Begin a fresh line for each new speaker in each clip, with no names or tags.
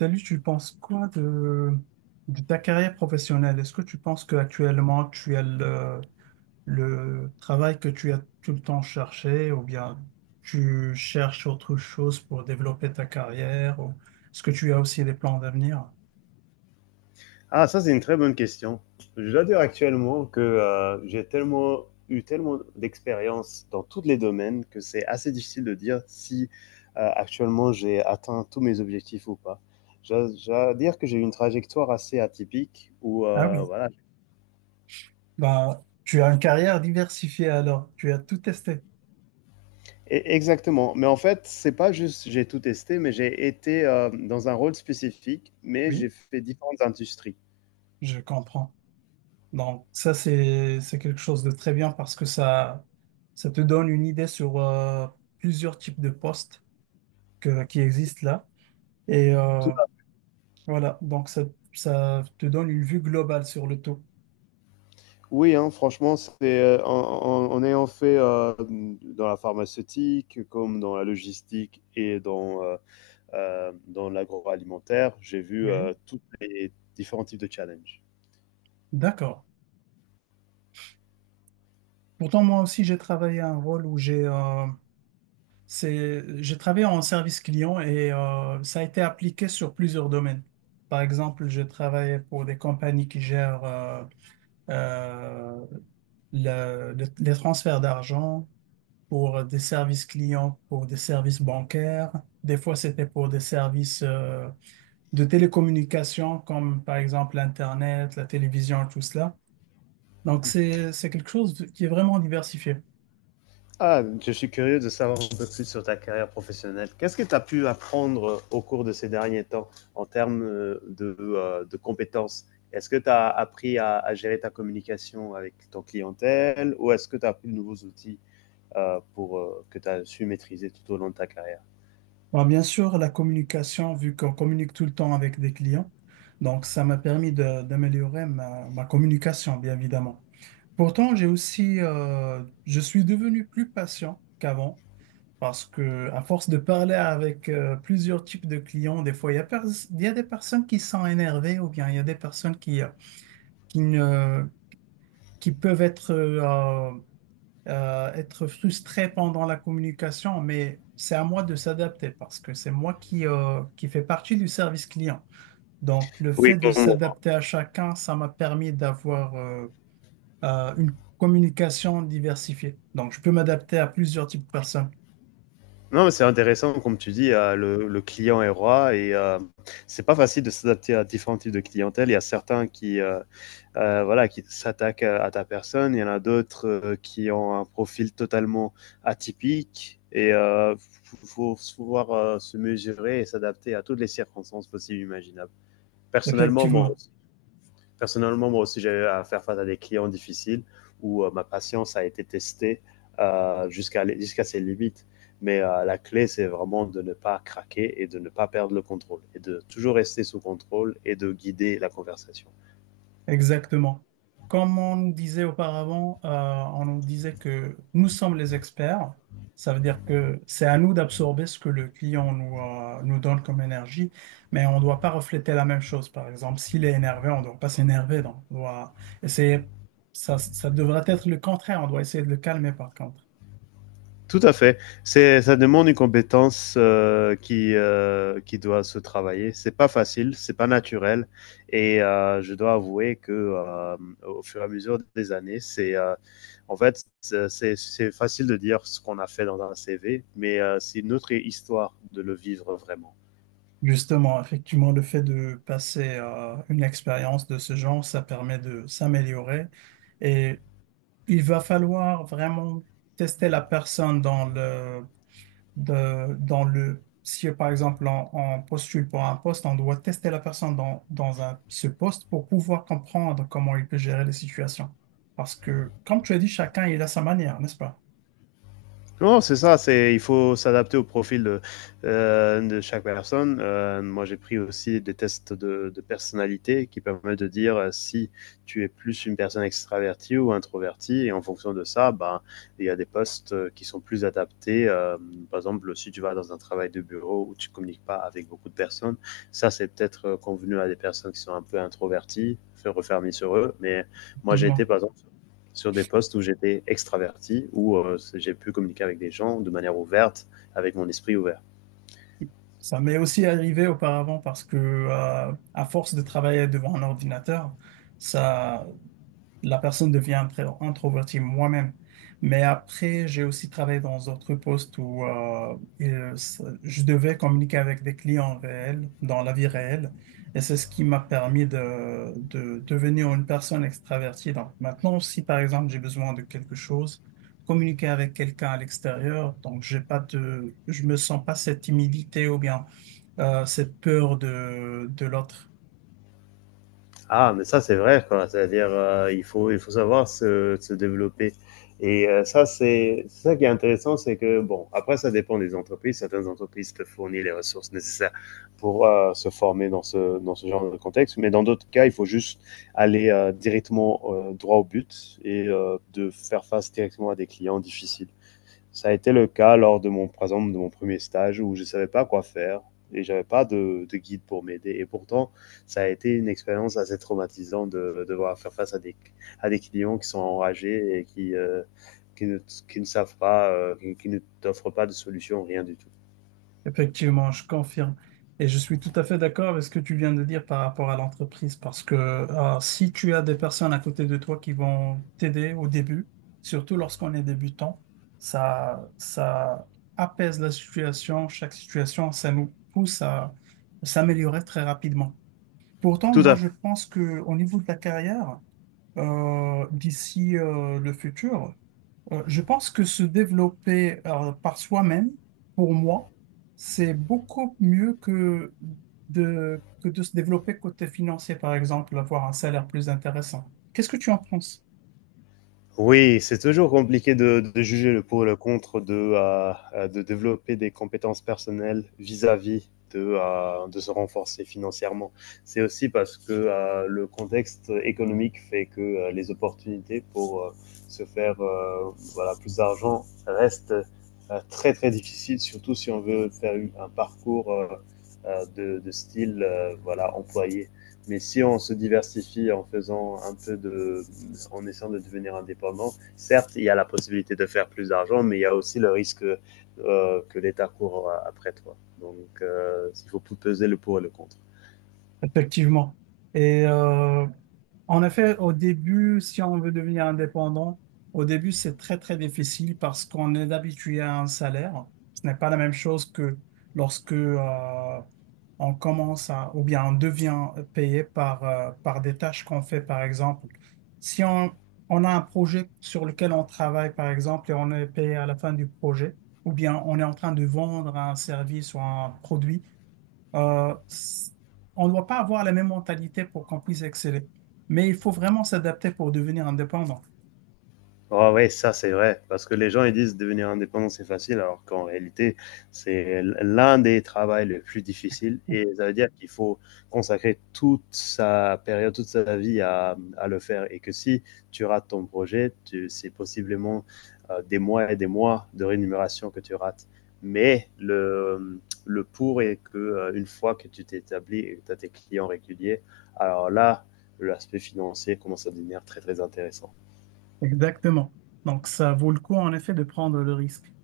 Salut, tu penses quoi de ta carrière professionnelle? Est-ce que tu penses qu'actuellement tu as le travail que tu as tout le temps cherché ou bien tu cherches autre chose pour développer ta carrière ou est-ce que tu as aussi des plans d'avenir?
Ah, ça, c'est une très bonne question. Je dois dire actuellement que j'ai tellement d'expérience dans tous les domaines que c'est assez difficile de dire si actuellement j'ai atteint tous mes objectifs ou pas. Je dois dire que j'ai eu une trajectoire assez atypique où,
Ah oui,
voilà.
bah, tu as une carrière diversifiée alors, tu as tout testé.
Exactement. Mais en fait, c'est pas juste j'ai tout testé, mais j'ai été dans un rôle spécifique, mais
Oui,
j'ai fait différentes industries.
je comprends. Donc ça, c'est quelque chose de très bien parce que ça te donne une idée sur plusieurs types de postes qui existent là. Et euh,
Tout
voilà, donc ça te donne une vue globale sur le tout.
oui, hein, franchement, c'est en ayant fait dans la pharmaceutique, comme dans la logistique et dans l'agroalimentaire, j'ai vu
Oui,
tous les différents types de challenges.
d'accord. Pourtant, moi aussi, j'ai travaillé un rôle où j'ai travaillé en service client et ça a été appliqué sur plusieurs domaines. Par exemple, j'ai travaillé pour des compagnies qui gèrent euh, les transferts d'argent pour des services clients, pour des services bancaires. Des fois, c'était pour des services de télécommunication, comme par exemple l'Internet, la télévision, tout cela. Donc, c'est quelque chose qui est vraiment diversifié.
Ah, je suis curieux de savoir un peu plus sur ta carrière professionnelle. Qu'est-ce que tu as pu apprendre au cours de ces derniers temps en termes de compétences? Est-ce que tu as appris à gérer ta communication avec ton clientèle ou est-ce que tu as appris de nouveaux outils? Pour que tu as su maîtriser tout au long de ta carrière.
Bon, bien sûr, la communication, vu qu'on communique tout le temps avec des clients, donc ça m'a permis d'améliorer ma communication, bien évidemment. Pourtant, je suis devenu plus patient qu'avant parce que à force de parler avec plusieurs types de clients, des fois, il y a des personnes qui sont énervées ou bien il y a des personnes qui ne, qui peuvent être être frustré pendant la communication, mais c'est à moi de s'adapter parce que c'est moi qui qui fait partie du service client. Donc, le
Oui.
fait de s'adapter à chacun, ça m'a permis d'avoir une communication diversifiée. Donc, je peux m'adapter à plusieurs types de personnes.
Non, c'est intéressant, comme tu dis, le client est roi et c'est pas facile de s'adapter à différents types de clientèle. Il y a certains qui, voilà, qui s'attaquent à ta personne, il y en a d'autres qui ont un profil totalement atypique et il faut pouvoir se mesurer et s'adapter à toutes les circonstances possibles et imaginables. Personnellement, moi,
Effectivement.
personnellement, moi aussi, j'ai eu à faire face à des clients difficiles où ma patience a été testée jusqu'à ses limites. Mais la clé, c'est vraiment de ne pas craquer et de ne pas perdre le contrôle et de toujours rester sous contrôle et de guider la conversation.
Exactement. Comme on nous disait auparavant, on nous disait que nous sommes les experts. Ça veut dire que c'est à nous d'absorber ce que le client nous donne comme énergie, mais on ne doit pas refléter la même chose. Par exemple, s'il est énervé, on ne doit pas s'énerver. Donc, on doit essayer. Ça devrait être le contraire. On doit essayer de le calmer, par contre.
Tout à fait. C'est, ça demande une compétence qui qui doit se travailler. C'est pas facile, c'est pas naturel. Et je dois avouer que au fur et à mesure des années, c'est en fait c'est facile de dire ce qu'on a fait dans un CV, mais c'est notre histoire de le vivre vraiment.
Justement, effectivement, le fait de passer à une expérience de ce genre, ça permet de s'améliorer. Et il va falloir vraiment tester la personne dans le, si par exemple on postule pour un poste, on doit tester la personne dans ce poste pour pouvoir comprendre comment il peut gérer les situations. Parce que, comme tu as dit, chacun il a sa manière, n'est-ce pas?
Non, c'est ça, c'est, il faut s'adapter au profil de chaque personne. Moi, j'ai pris aussi des tests de personnalité qui permettent de dire si tu es plus une personne extravertie ou introvertie. Et en fonction de ça, ben, il y a des postes qui sont plus adaptés. Par exemple, si tu vas dans un travail de bureau où tu communiques pas avec beaucoup de personnes, ça, c'est peut-être convenu à des personnes qui sont un peu introverties, se refermer sur eux. Mais moi, j'ai été,
Effectivement.
par exemple, sur des postes où j'étais extraverti, où j'ai pu communiquer avec des gens de manière ouverte, avec mon esprit ouvert.
Ça m'est aussi arrivé auparavant parce que, à force de travailler devant un ordinateur, ça, la personne devient introvertie moi-même. Mais après, j'ai aussi travaillé dans d'autres postes où je devais communiquer avec des clients réels, dans la vie réelle. Et c'est ce qui m'a permis de devenir une personne extravertie. Donc maintenant, si par exemple j'ai besoin de quelque chose, communiquer avec quelqu'un à l'extérieur, donc j'ai pas de je me sens pas cette timidité ou bien cette peur de l'autre.
Ah, mais ça c'est vrai, quoi. C'est-à-dire, il faut savoir se développer. Et ça c'est ça qui est intéressant, c'est que bon, après ça dépend des entreprises. Certaines entreprises te fournissent les ressources nécessaires pour se former dans ce genre de contexte, mais dans d'autres cas, il faut juste aller directement droit au but et de faire face directement à des clients difficiles. Ça a été le cas lors de mon, par exemple, de mon premier stage où je ne savais pas quoi faire et j'avais pas de guide pour m'aider. Et pourtant, ça a été une expérience assez traumatisante de devoir faire face à des clients qui sont enragés et qui, ne, qui ne savent pas, qui ne t'offrent pas de solution, rien du tout.
Effectivement, je confirme. Et je suis tout à fait d'accord avec ce que tu viens de dire par rapport à l'entreprise, parce que si tu as des personnes à côté de toi qui vont t'aider au début, surtout lorsqu'on est débutant, ça apaise la situation, chaque situation, ça nous pousse à s'améliorer très rapidement. Pourtant,
Tout
moi,
à fait.
je pense que au niveau de la carrière, d'ici le futur, je pense que se développer par soi-même, pour moi, c'est beaucoup mieux que que de se développer côté financier, par exemple, avoir un salaire plus intéressant. Qu'est-ce que tu en penses?
Oui, c'est toujours compliqué de juger le pour et le contre de de développer des compétences personnelles vis-à-vis de de se renforcer financièrement. C'est aussi parce que le contexte économique fait que les opportunités pour se faire voilà, plus d'argent restent très très difficiles, surtout si on veut faire un parcours de style voilà, employé. Mais si on se diversifie en faisant un peu, en essayant de devenir indépendant, certes, il y a la possibilité de faire plus d'argent, mais il y a aussi le risque que l'État court après toi. Donc, il faut peser le pour et le contre.
Effectivement. Et euh, en effet, au début, si on veut devenir indépendant, au début, c'est très difficile parce qu'on est habitué à un salaire. Ce n'est pas la même chose que lorsque on commence à, ou bien on devient payé par par des tâches qu'on fait, par exemple. Si on, on a un projet sur lequel on travaille, par exemple, et on est payé à la fin du projet, ou bien on est en train de vendre un service ou un produit, euh, c- on ne doit pas avoir la même mentalité pour qu'on puisse exceller. Mais il faut vraiment s'adapter pour devenir indépendant.
Ah ouais, ça c'est vrai, parce que les gens ils disent devenir indépendant c'est facile, alors qu'en réalité c'est l'un des travaux les plus difficiles et ça veut dire qu'il faut consacrer toute sa période, toute sa vie à le faire et que si tu rates ton projet, tu, c'est possiblement des mois et des mois de rémunération que tu rates. Mais le pour est que une fois que tu t'es établi et que tu as tes clients réguliers, alors là, l'aspect financier commence à devenir très très intéressant.
Exactement. Donc, ça vaut le coup, en effet, de prendre le risque.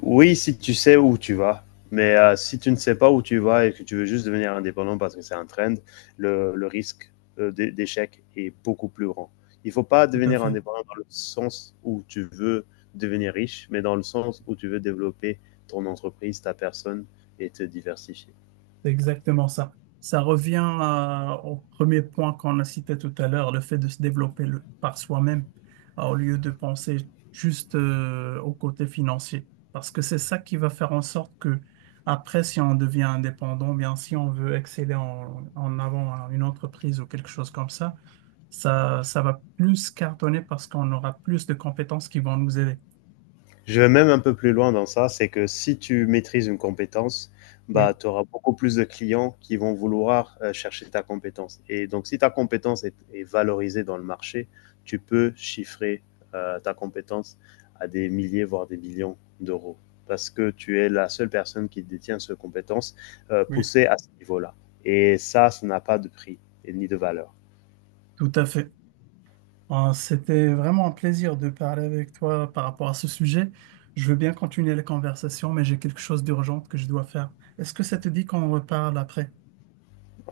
Oui, si tu sais où tu vas. Mais si tu ne sais pas où tu vas et que tu veux juste devenir indépendant parce que c'est un trend, le risque d'échec est beaucoup plus grand. Il ne faut pas
Tout à
devenir
fait.
indépendant dans le sens où tu veux devenir riche, mais dans le sens où tu veux développer ton entreprise, ta personne et te diversifier.
C'est exactement ça. Ça revient au premier point qu'on a cité tout à l'heure, le fait de se développer par soi-même, au lieu de penser juste au côté financier. Parce que c'est ça qui va faire en sorte que, après, si on devient indépendant, bien si on veut exceller en avant à une entreprise ou quelque chose comme ça, ça va plus cartonner parce qu'on aura plus de compétences qui vont nous aider.
Je vais même un peu plus loin dans ça, c'est que si tu maîtrises une compétence, bah,
Oui,
tu auras beaucoup plus de clients qui vont vouloir chercher ta compétence. Et donc, si ta compétence est valorisée dans le marché, tu peux chiffrer ta compétence à des milliers, voire des millions d'euros, parce que tu es la seule personne qui détient cette compétence
oui,
poussée à ce niveau-là. Et ça n'a pas de prix et ni de valeur.
tout à fait. Bon, c'était vraiment un plaisir de parler avec toi par rapport à ce sujet. Je veux bien continuer la conversation, mais j'ai quelque chose d'urgent que je dois faire. Est-ce que ça te dit qu'on reparle après?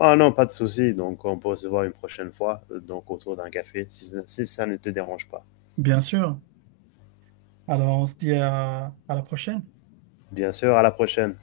Ah non, pas de souci. Donc, on peut se voir une prochaine fois, donc autour d'un café, si si ça ne te dérange pas.
Bien sûr. Alors, on se dit à la prochaine.
Bien sûr, à la prochaine.